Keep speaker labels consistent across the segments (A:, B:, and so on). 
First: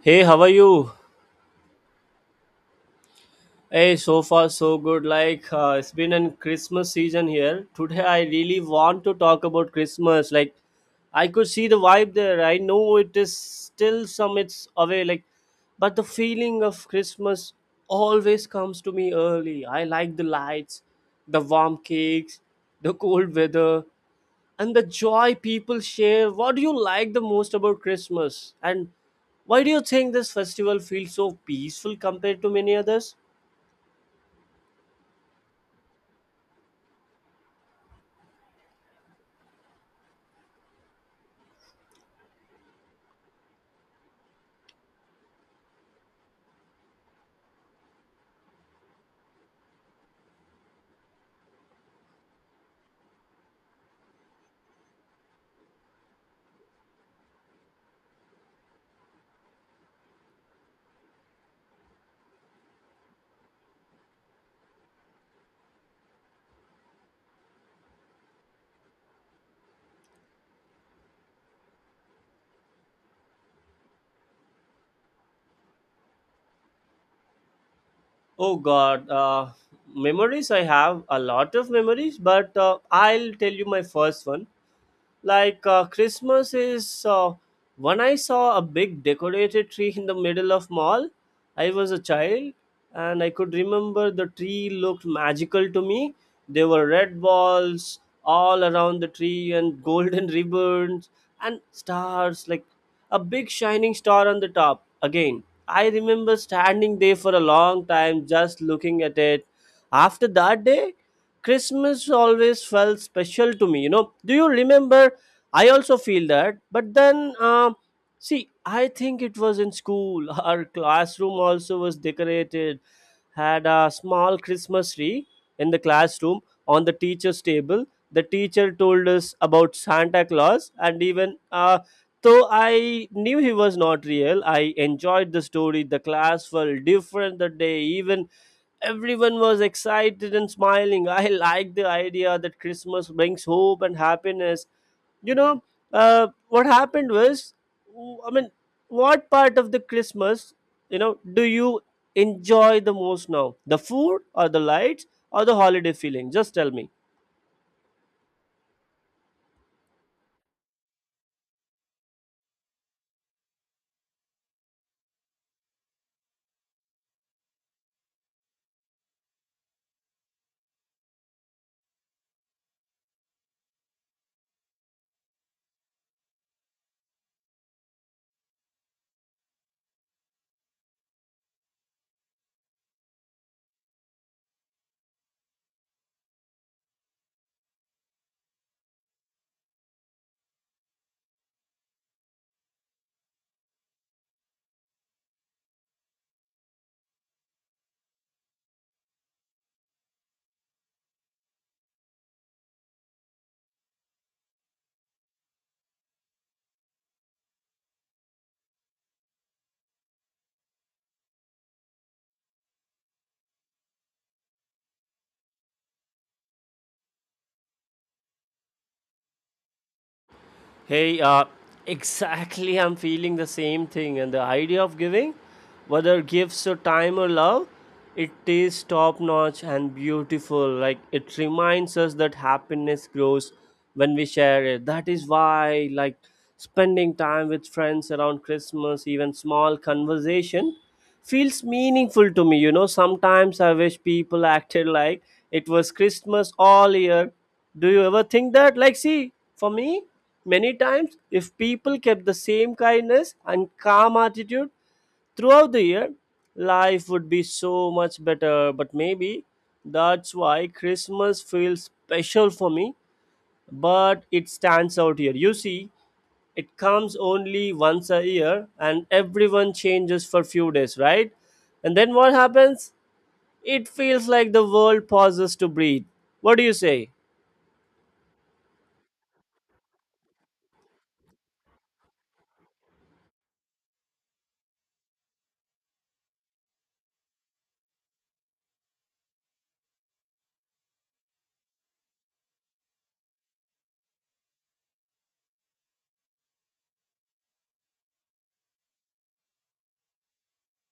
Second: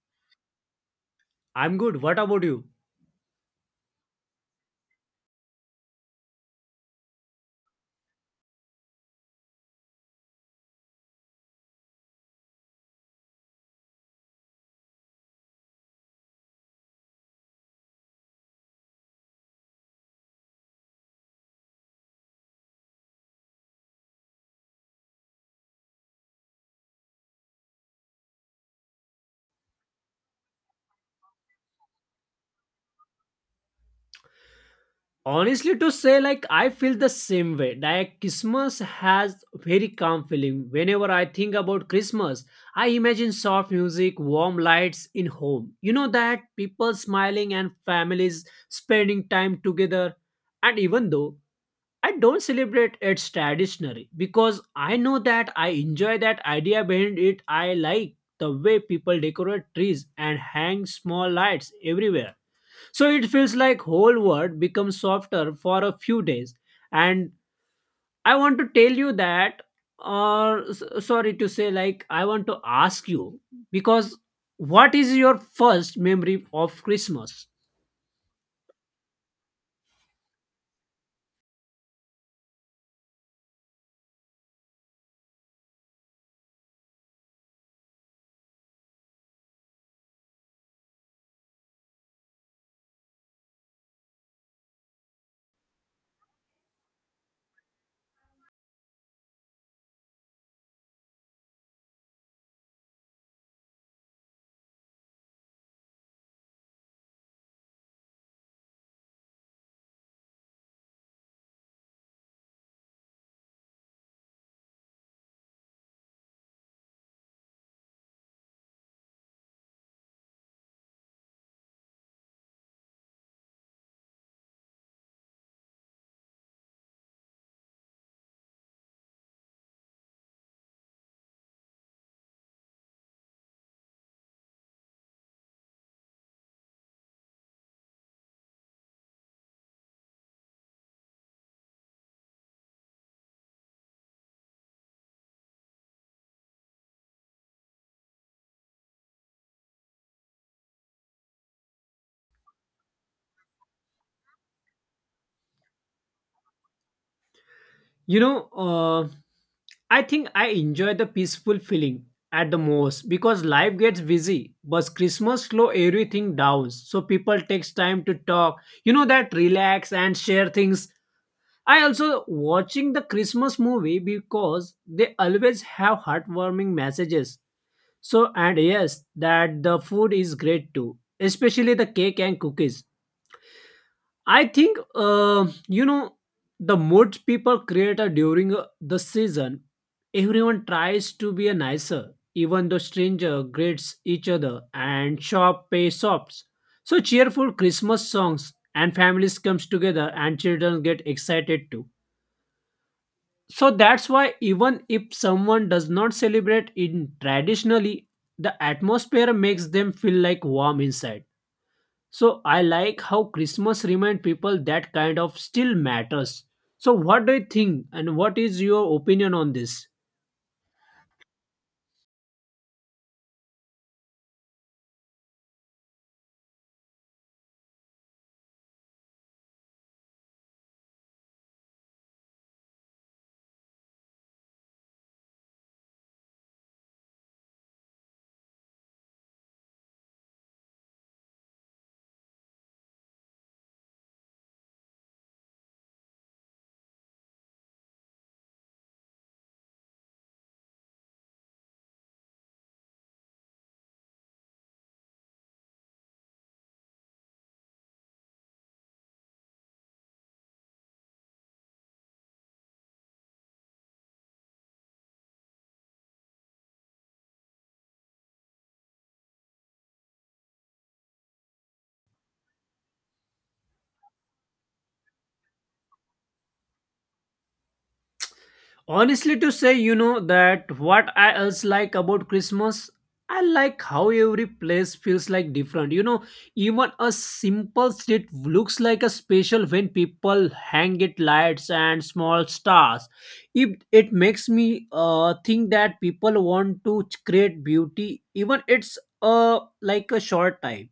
A: Hey, how are you?
B: I'm good. What about you?
A: Hey, so far so good. It's been a Christmas season here. Today I really want to talk about Christmas. Like, I could see the vibe there. I know it is still some it's away. Like, but the feeling of Christmas always comes to me early. I like the lights, the warm cakes, the cold weather, and the joy people share. What do you like the most about Christmas? And why do you think this festival feels so peaceful compared to many others?
B: Honestly, to say, like, I feel the same way. Like, Christmas has very calm feeling. Whenever I think about Christmas, I imagine soft music, warm lights in home. You know that people smiling and families spending time together. And even though I don't celebrate it's traditionally because I know that I enjoy that idea behind it. I like the way people decorate trees and hang small lights everywhere. So it feels like whole world becomes softer for a few days. And I want to tell you that, or sorry to say, like I want to ask you because what is your first memory of Christmas?
A: Oh God, uh, Memories. I have a lot of memories, but I'll tell you my first one. Like Christmas is when I saw a big decorated tree in the middle of mall. I was a child and I could remember the tree looked magical to me. There were red balls all around the tree and golden ribbons and stars, like a big shining star on the top. Again, I remember standing there for a long time just looking at it. After that day, Christmas always felt special to me. You know, do you remember I also feel that, but then, see, I think it was in school. Our classroom also was decorated, had a small Christmas tree in the classroom on the teacher's table. The teacher told us about Santa Claus, and even though I knew he was not real, I enjoyed the story. The class felt different that day, even everyone was excited and smiling. I like the idea that Christmas brings hope and happiness you know what happened was I mean, what part of the Christmas, you know, do you enjoy the most now? The food or the lights or the holiday feeling? Just tell me.
B: You know, uh, I think I enjoy the peaceful feeling at the most because life gets busy, but Christmas slow everything down. So people takes time to talk, you know that relax and share things. I also watching the Christmas movie because they always have heartwarming messages. So and yes, that the food is great too, especially the cake and cookies. I think you know the moods people create are during the season. Everyone tries to be a nicer, even though stranger greets each other and shop pay shops. So cheerful Christmas songs and families comes together and children get excited too. So that's why even if someone does not celebrate in traditionally, the atmosphere makes them feel like warm inside. So I like how Christmas remind people that kind of still matters. So what do you think and what is your opinion on this?
A: Hey, exactly. I'm feeling the same thing, and the idea of giving, whether gifts or time or love, it is top notch and beautiful. Like, it reminds us that happiness grows when we share it. That is why, like, spending time with friends around Christmas, even small conversation, feels meaningful to me. You know, sometimes I wish people acted like it was Christmas all year. Do you ever think that? Like, see, for me. Many times, if people kept the same kindness and calm attitude throughout the year, life would be so much better. But maybe that's why Christmas feels special for me, but it stands out here. You see, it comes only once a year and everyone changes for few days, right? And then what happens? It feels like the world pauses to breathe. What do you say?
B: Honestly, to say, you know, that what I else like about Christmas, I like how every place feels like different. You know, even a simple street looks like a special when people hang it lights and small stars. It makes me think that people want to create beauty, even it's like a short time.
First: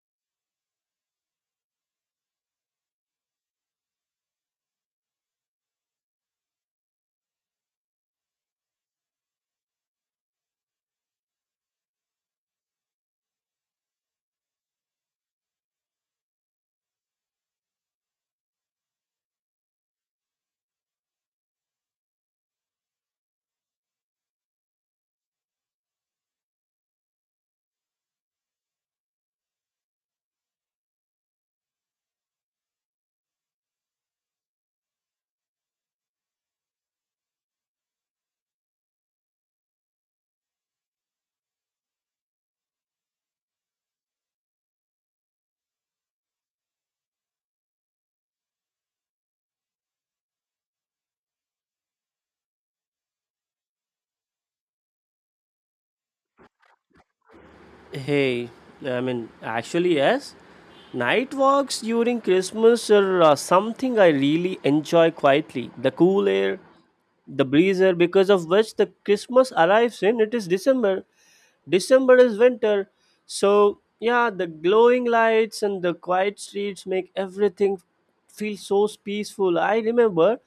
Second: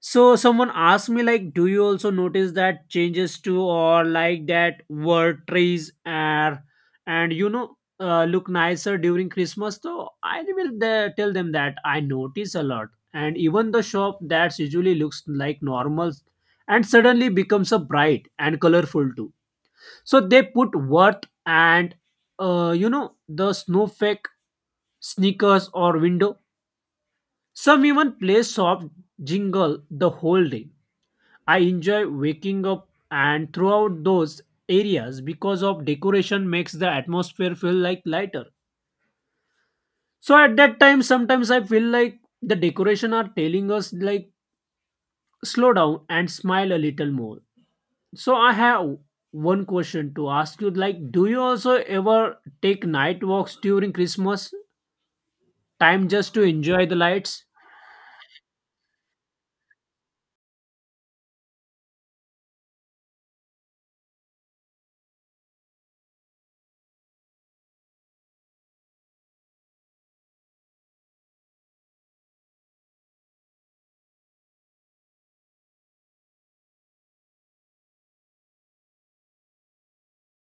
B: So someone asked me like, do you also notice that changes to or like that word trees are and look nicer during Christmas? So I will the, tell them that I notice a lot, and even the shop that usually looks like normal and suddenly becomes a bright and colorful too. So they put worth and the snowflake sneakers or window. Some even play soft jingle the whole day. I enjoy waking up and throughout those areas because of decoration makes the atmosphere feel like lighter. So at that time sometimes I feel like the decoration are telling us like slow down and smile a little more. So I have one question to ask you like do you also ever take night walks during Christmas time just to enjoy the lights?
A: Hey, I mean, actually, yes. Night walks during Christmas are something I really enjoy quietly. The cool air, the breeze air, because of which the Christmas arrives in. It is December. December is winter. So, yeah, the glowing lights and the quiet streets make everything feel so peaceful. I remember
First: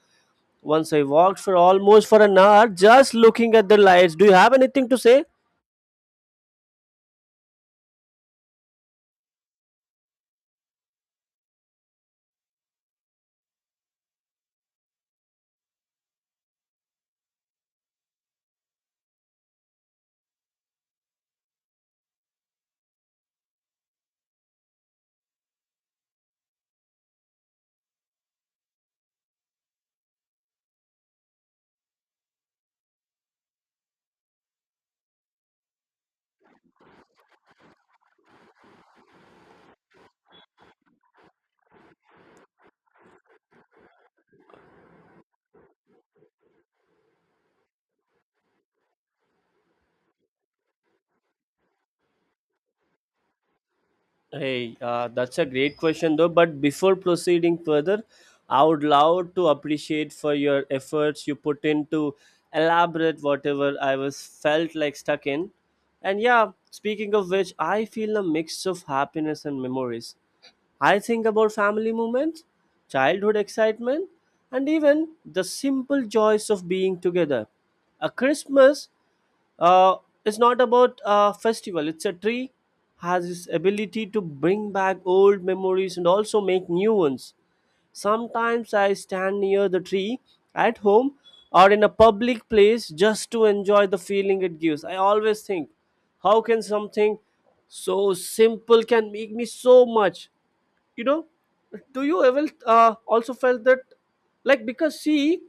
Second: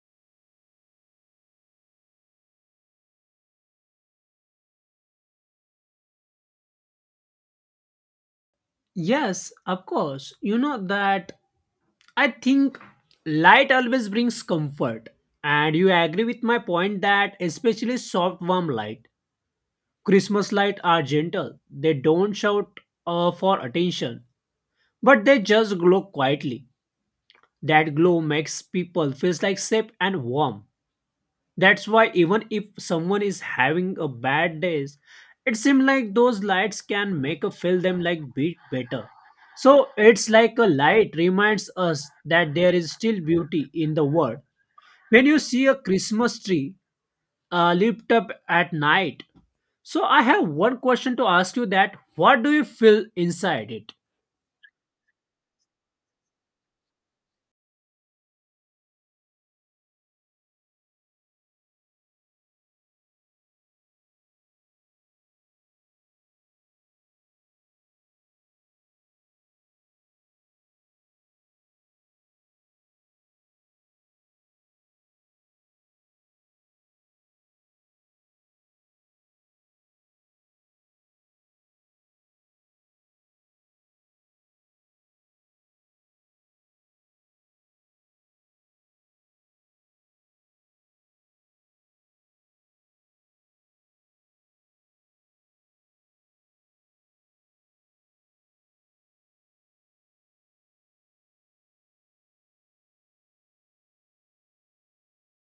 A: once I walked for almost for an hour just looking at the lights. Do you have anything to say?
B: Yes, of course. You know that I think light always brings comfort. And you agree with my point that especially soft, warm light, Christmas light are gentle. They don't shout for attention, but they just glow quietly. That glow makes people feels like safe and warm. That's why even if someone is having a bad days, it seems like those lights can make a feel them like bit better. So it's like a light reminds us that there is still beauty in the world when you see a Christmas tree lit up at night. So I have one question to ask you that what do you feel inside it?
A: Hey, that's a great question though. But before proceeding further, I would love to appreciate for your efforts you put in to elaborate whatever I was felt like stuck in. And yeah, speaking of which, I feel a mix of happiness and memories. I think about family moments, childhood excitement, and even the simple joys of being together. A Christmas uh, it's not about a festival, it's a tree, has this ability to bring back old memories and also make new ones. Sometimes I stand near the tree at home or in a public place just to enjoy the feeling it gives. I always think, how can something so simple can make me so much? You know, do you ever also felt that? Like, because see,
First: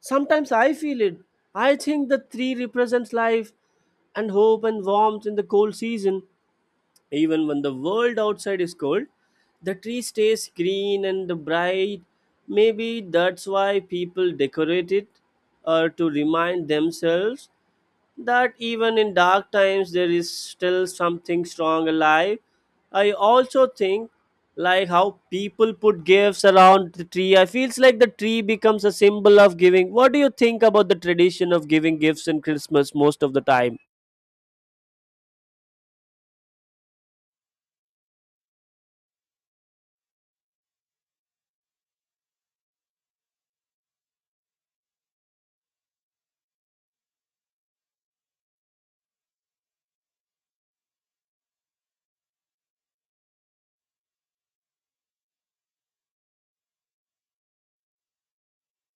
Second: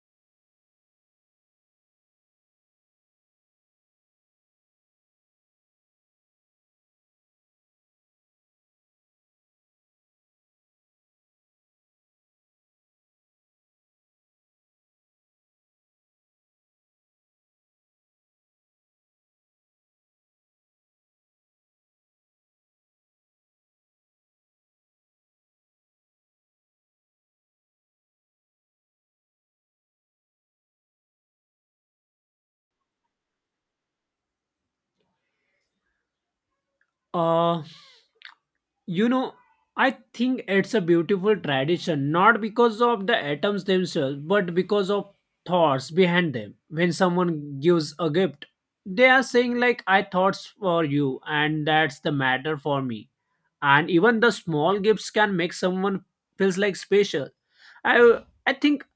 A: sometimes I feel it. I think the tree represents life and hope and warmth in the cold season. Even when the world outside is cold, the tree stays green and bright. Maybe that's why people decorate it, or to remind themselves that even in dark times there is still something strong alive. I also think like how people put gifts around the tree. I feels like the tree becomes a symbol of giving. What do you think about the tradition of giving gifts in Christmas most of the time?
B: uh you know, I think it's a beautiful tradition not because of the atoms themselves but because of thoughts behind them. When someone gives a gift, they are saying like I thoughts for you and that's the matter for me, and even the small gifts can make someone feels like special. I i think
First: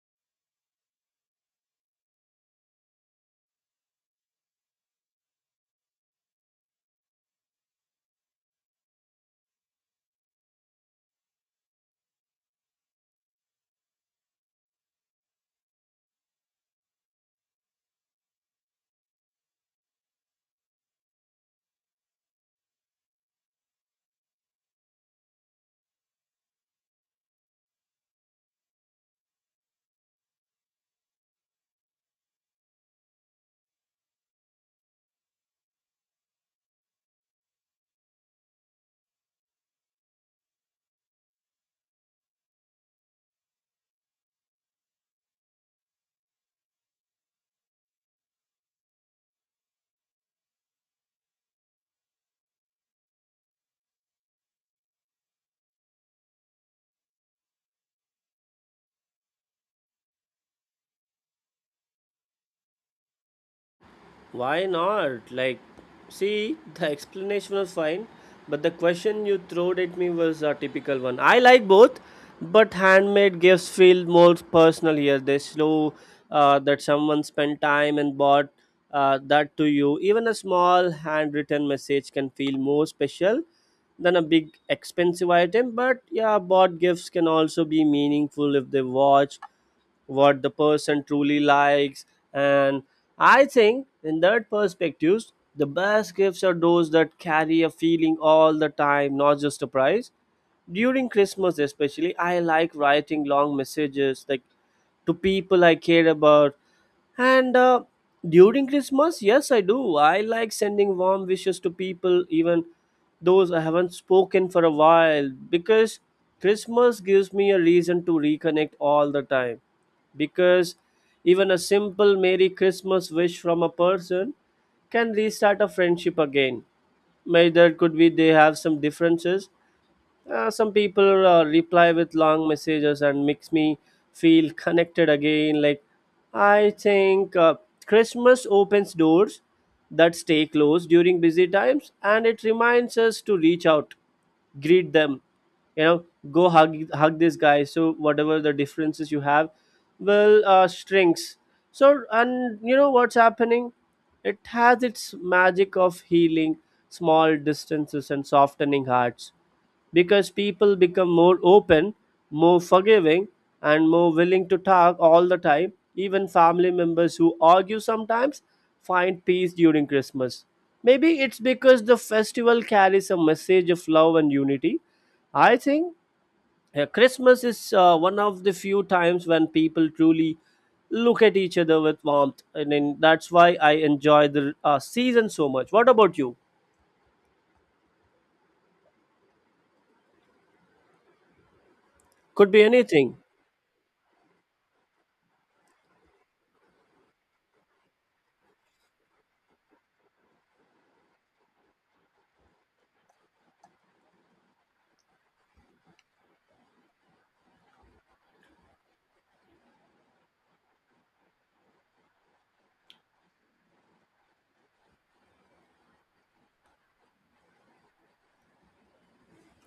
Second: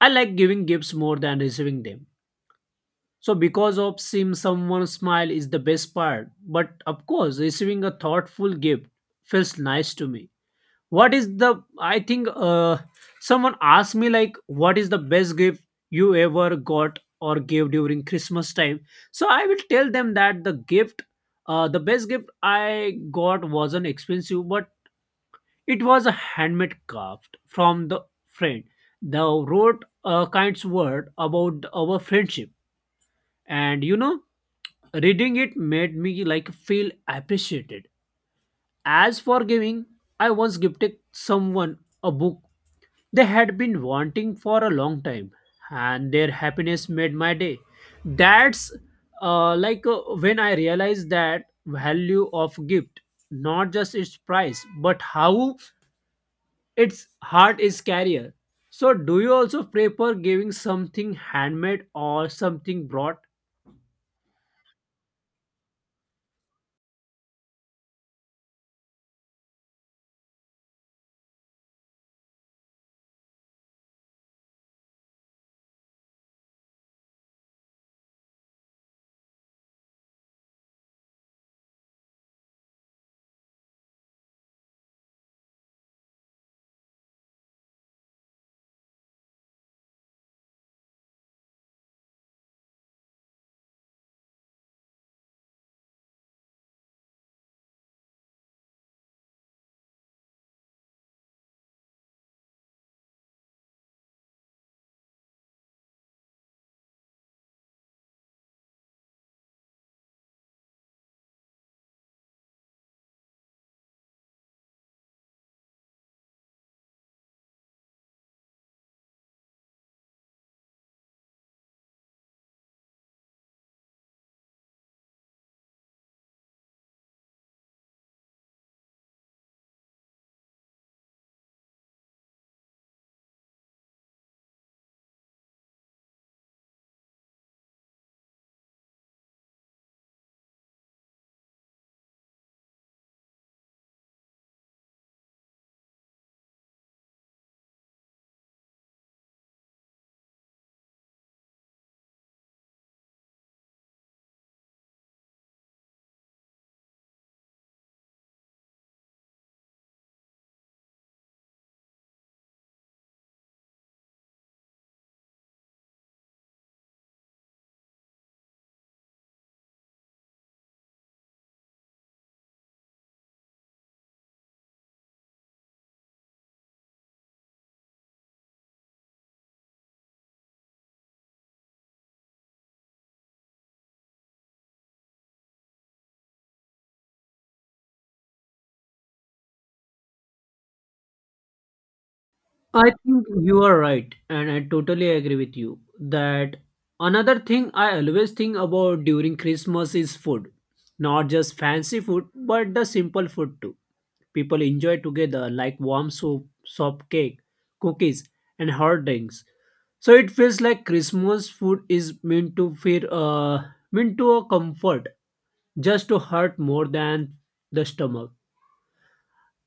B: I like giving gifts more than receiving them, so because of seeing someone smile is the best part but of course receiving a thoughtful gift feels nice to me. What is the I think someone asked me like what is the best gift you ever got or gave during Christmas time? So I will tell them that the gift, the best gift I got wasn't expensive but it was a handmade craft from the friend. They wrote a kind word about our friendship, and you know, reading it made me like feel appreciated. As for giving, I once gifted someone a book they had been wanting for a long time, and their happiness made my day. That's when I realized that value of gift, not just its price, but how its heart is carrier. So, do you also prefer giving something handmade or something brought?
A: Why not? Like, see, the explanation was fine, but the question you threw at me was a typical one. I like both, but handmade gifts feel more personal here. They show that someone spent time and bought that to you. Even a small handwritten message can feel more special than a big expensive item. But yeah, bought gifts can also be meaningful if they watch what the person truly likes, and I think in that perspective the best gifts are those that carry a feeling all the time, not just a price. During Christmas especially, I like writing long messages, like to people I care about, and during Christmas, yes I do. I like sending warm wishes to people, even those I haven't spoken for a while, because Christmas gives me a reason to reconnect all the time. Because even a simple Merry Christmas wish from a person can restart a friendship again. May there could be they have some differences, some people reply with long messages and makes me feel connected again. I think Christmas opens doors that stay closed during busy times, and it reminds us to reach out, greet them, you know, go hug this guy. So whatever the differences you have, will shrinks. So, and you know what's happening? It has its magic of healing small distances and softening hearts, because people become more open, more forgiving, and more willing to talk all the time. Even family members who argue sometimes find peace during Christmas. Maybe it's because the festival carries a message of love and unity. I think Christmas is one of the few times when people truly look at each other with warmth, and then that's why I enjoy the season so much. What about you? Could be
B: I
A: anything.
B: think you are right, and I totally agree with you that another thing I always think about during Christmas is food. Not just fancy food, but the simple food too. People enjoy together, like warm soup, soft cake, cookies, and hot drinks. So it feels like Christmas food is meant to feel meant to a comfort just to hurt more than the stomach.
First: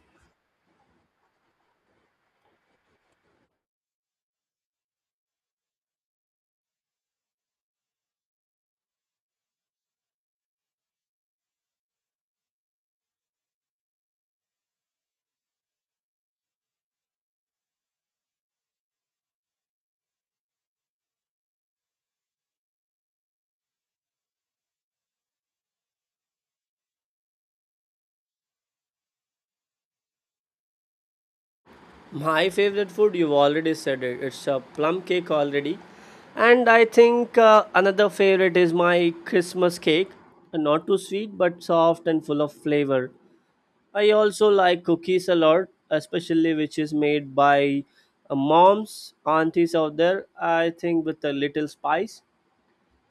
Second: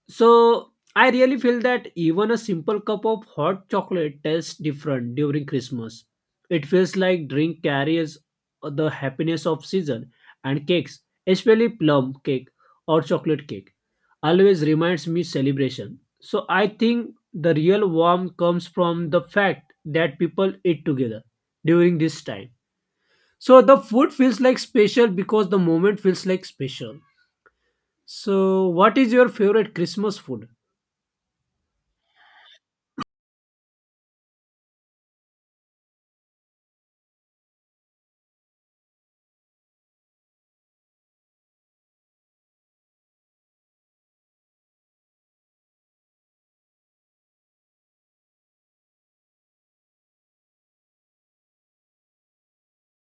B: So I really feel that even a simple cup of hot chocolate tastes different during Christmas. It feels like drink carries the happiness of season and cakes, especially plum cake or chocolate cake, always reminds me celebration. So I think the real warmth comes from the fact that people eat together during this time. So the food feels like special because the moment feels like special. So, what is your favorite Christmas food?
A: My favorite food, you've already said it. It's a plum cake already. And I think another favorite is my Christmas cake. Not too sweet, but soft and full of flavor. I also like cookies a lot, especially which is made by moms, aunties out there. I think with a little spice.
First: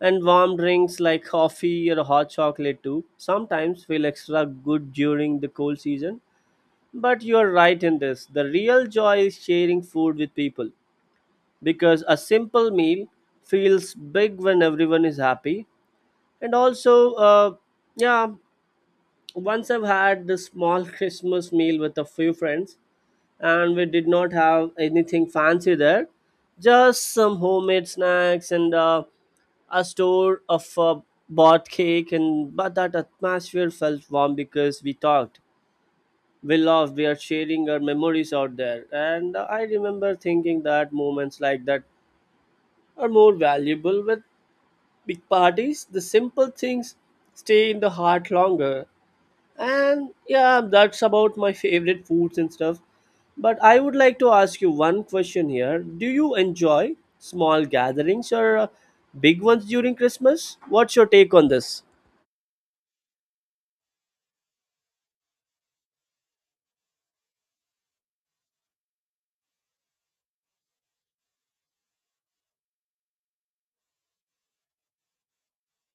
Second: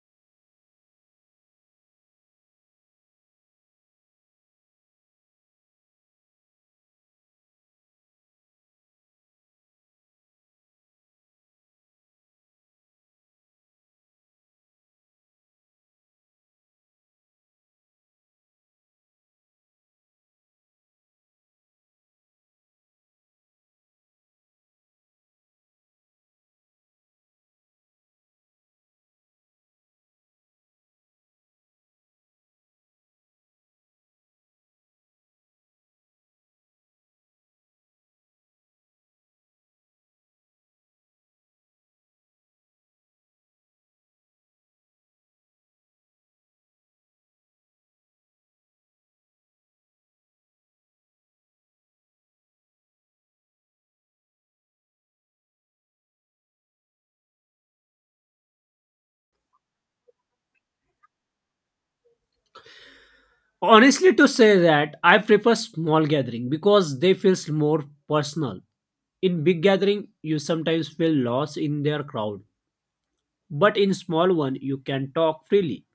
A: And warm drinks like coffee or hot chocolate too sometimes feel extra good during the cold season. But you're right in this. The real joy is sharing food with people, because a simple meal feels big when everyone is happy. And also, yeah, once I've had this small Christmas meal with a few friends, and we did not have anything fancy there, just some homemade snacks, and a store of bought cake. And but that atmosphere felt warm because we talked, we love, we are sharing our memories out there. And I remember thinking that moments like that are more valuable with big parties. The simple things stay in the heart longer. And yeah, that's about my favorite foods and stuff. But I would like to ask you one question here. Do you enjoy small gatherings or big ones during Christmas? What's your take on this?
B: Honestly, to say that, I prefer small gathering because they feels more personal. In big gathering, you sometimes feel lost in their crowd, but in small one, you can talk freely.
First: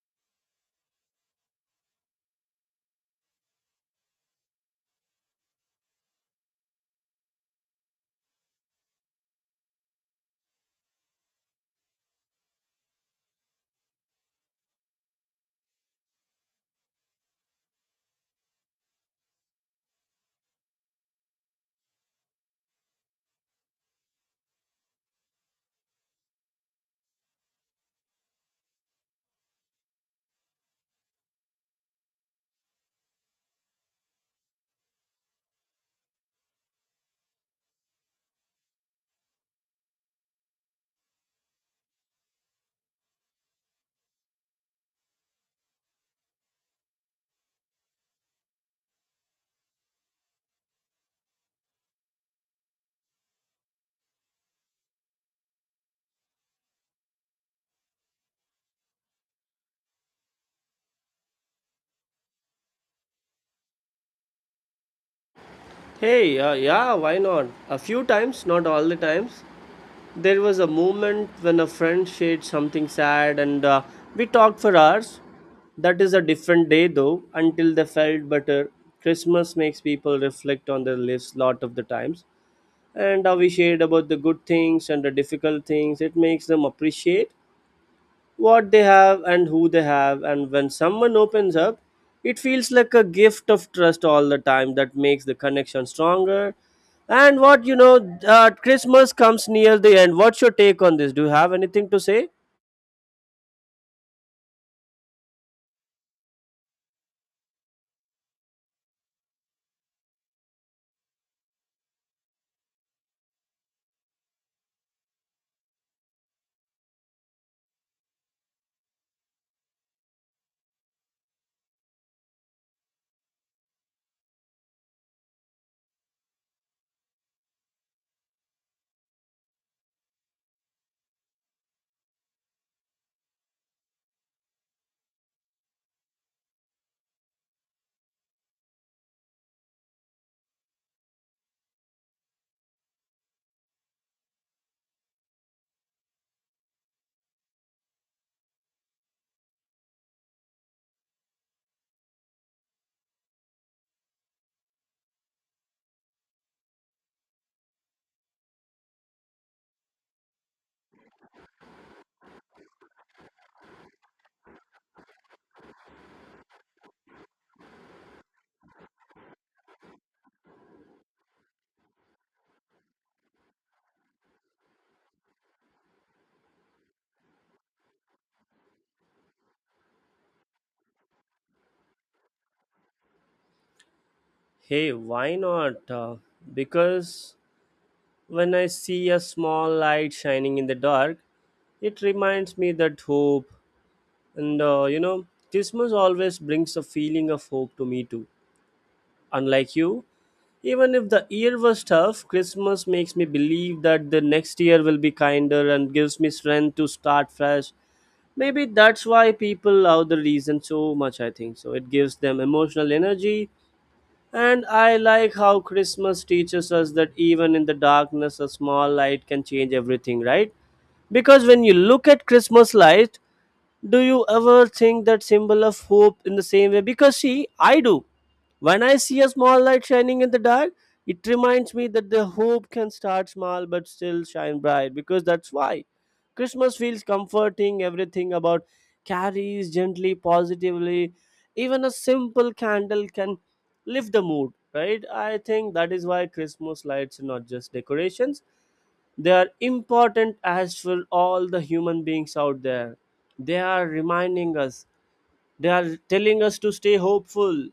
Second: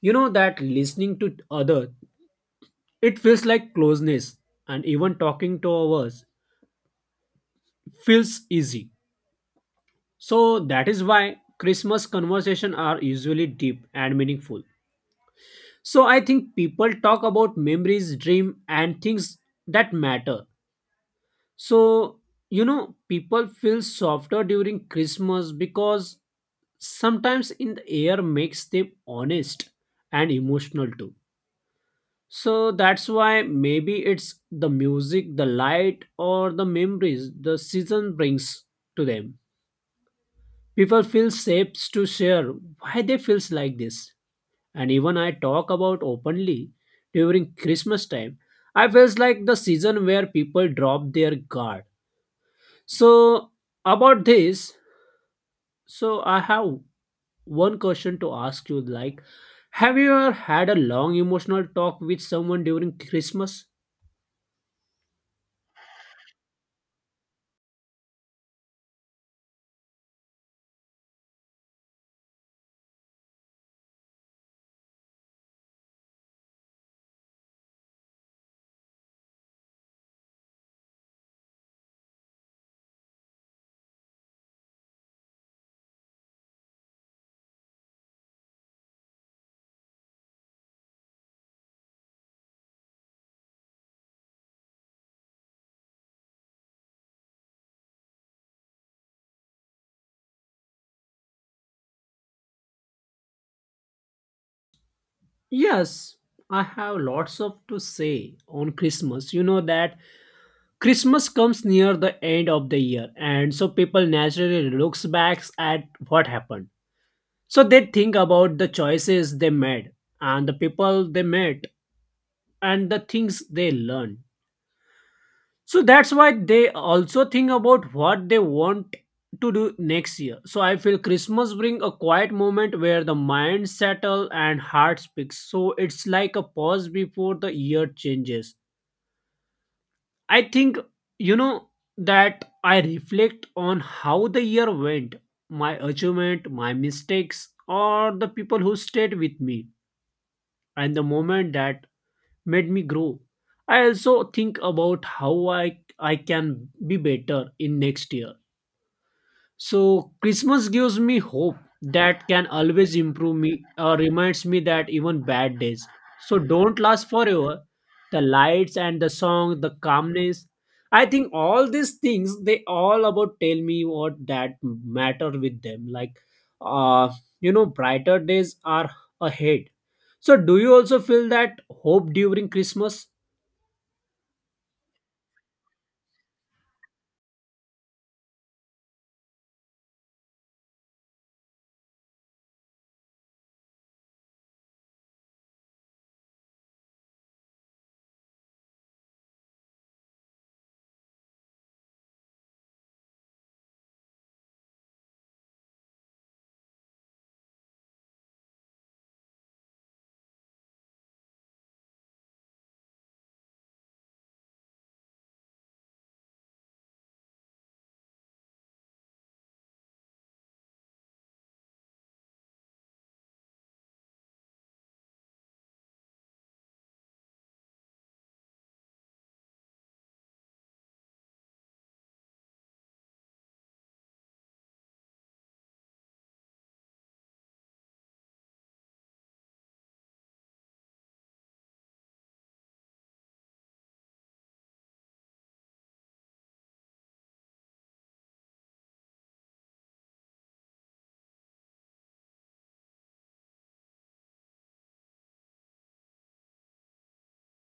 B: You know that listening to other, it feels like closeness, and even talking to others feels easy. So that is why Christmas conversation are usually deep and meaningful. So I think people talk about memories, dream, and things that matter. So you know, people feel softer during Christmas because sometimes in the air makes them honest and emotional too. So that's why maybe it's the music, the light, or the memories the season brings to them. People feel safe to share why they feels like this, and even I talk about openly during Christmas time. I feels like the season where people drop their guard. So about this, so I have one question to ask you like have you ever had a long emotional talk with someone during Christmas?
A: Hey, yeah, why not? A few times, not all the times. There was a moment when a friend shared something sad and we talked for hours. That is a different day though, until they felt better. Christmas makes people reflect on their lives lot of the times. And we shared about the good things and the difficult things. It makes them appreciate what they have and who they have. And when someone opens up, it feels like a gift of trust all the time that makes the connection stronger. And what, you know, Christmas comes near the end. What's your take on this? Do you have anything to say?
B: Yes, I have lots of to say on Christmas. You know that Christmas comes near the end of the year and so people naturally looks back at what happened. So they think about the choices they made and the people they met and the things they learned. So that's why they also think about what they want to do next year. So I feel Christmas bring a quiet moment where the mind settle and heart speaks. So it's like a pause before the year changes. I think you know that I reflect on how the year went, my achievement, my mistakes or the people who stayed with me and the moment that made me grow. I also think about how I can be better in next year. So Christmas gives me hope that can always improve me or reminds me that even bad days so don't last forever. The lights and the song, the calmness. I think all these things they all about tell me what that matter with them. Like uh you know brighter days are ahead. So do you also feel that hope during Christmas?
A: Hey, why not? Because when I see a small light shining in the dark, it reminds me that hope, and you know, Christmas always brings a feeling of hope to me too, unlike you. Even if the year was tough, Christmas makes me believe that the next year will be kinder and gives me strength to start fresh. Maybe that's why people love the reason so much, I think. So it gives them emotional energy. And I like how Christmas teaches us that even in the darkness, a small light can change everything, right? Because when you look at Christmas light, do you ever think that symbol of hope in the same way? Because see, I do. When I see a small light shining in the dark, it reminds me that the hope can start small but still shine bright, because that's why Christmas feels comforting. Everything about carries gently, positively. Even a simple candle can lift the mood, right? I think that is why Christmas lights are not just decorations, they are important as for all the human beings out there. They are reminding us, they are telling us to stay hopeful.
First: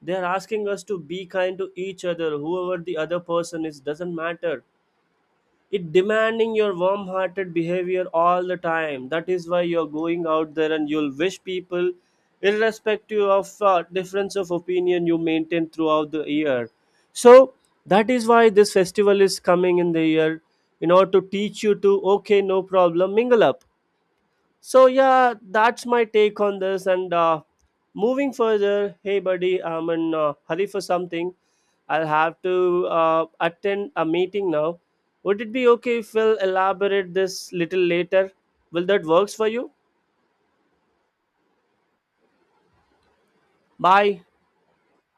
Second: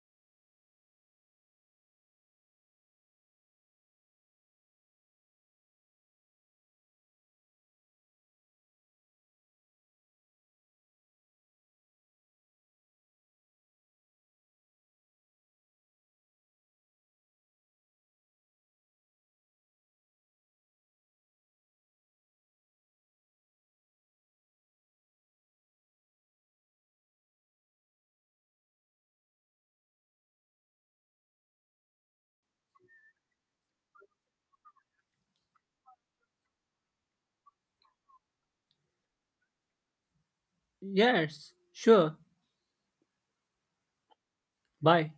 A: They are asking us to be kind to each other, whoever the other person is, doesn't matter. It demanding your warm hearted behavior all the time. That is why you're going out there and you'll wish people, irrespective of difference of opinion you maintain throughout the year. So that is why this festival is coming in the year in order to teach you to, okay, no problem, mingle up. So yeah, that's my take on this. And moving further, hey buddy, I'm in hurry for something. I'll have to attend a meeting now. Would it be okay if we'll elaborate this little later? Will that works for you?
B: Yes, sure.
A: Bye.
B: Bye.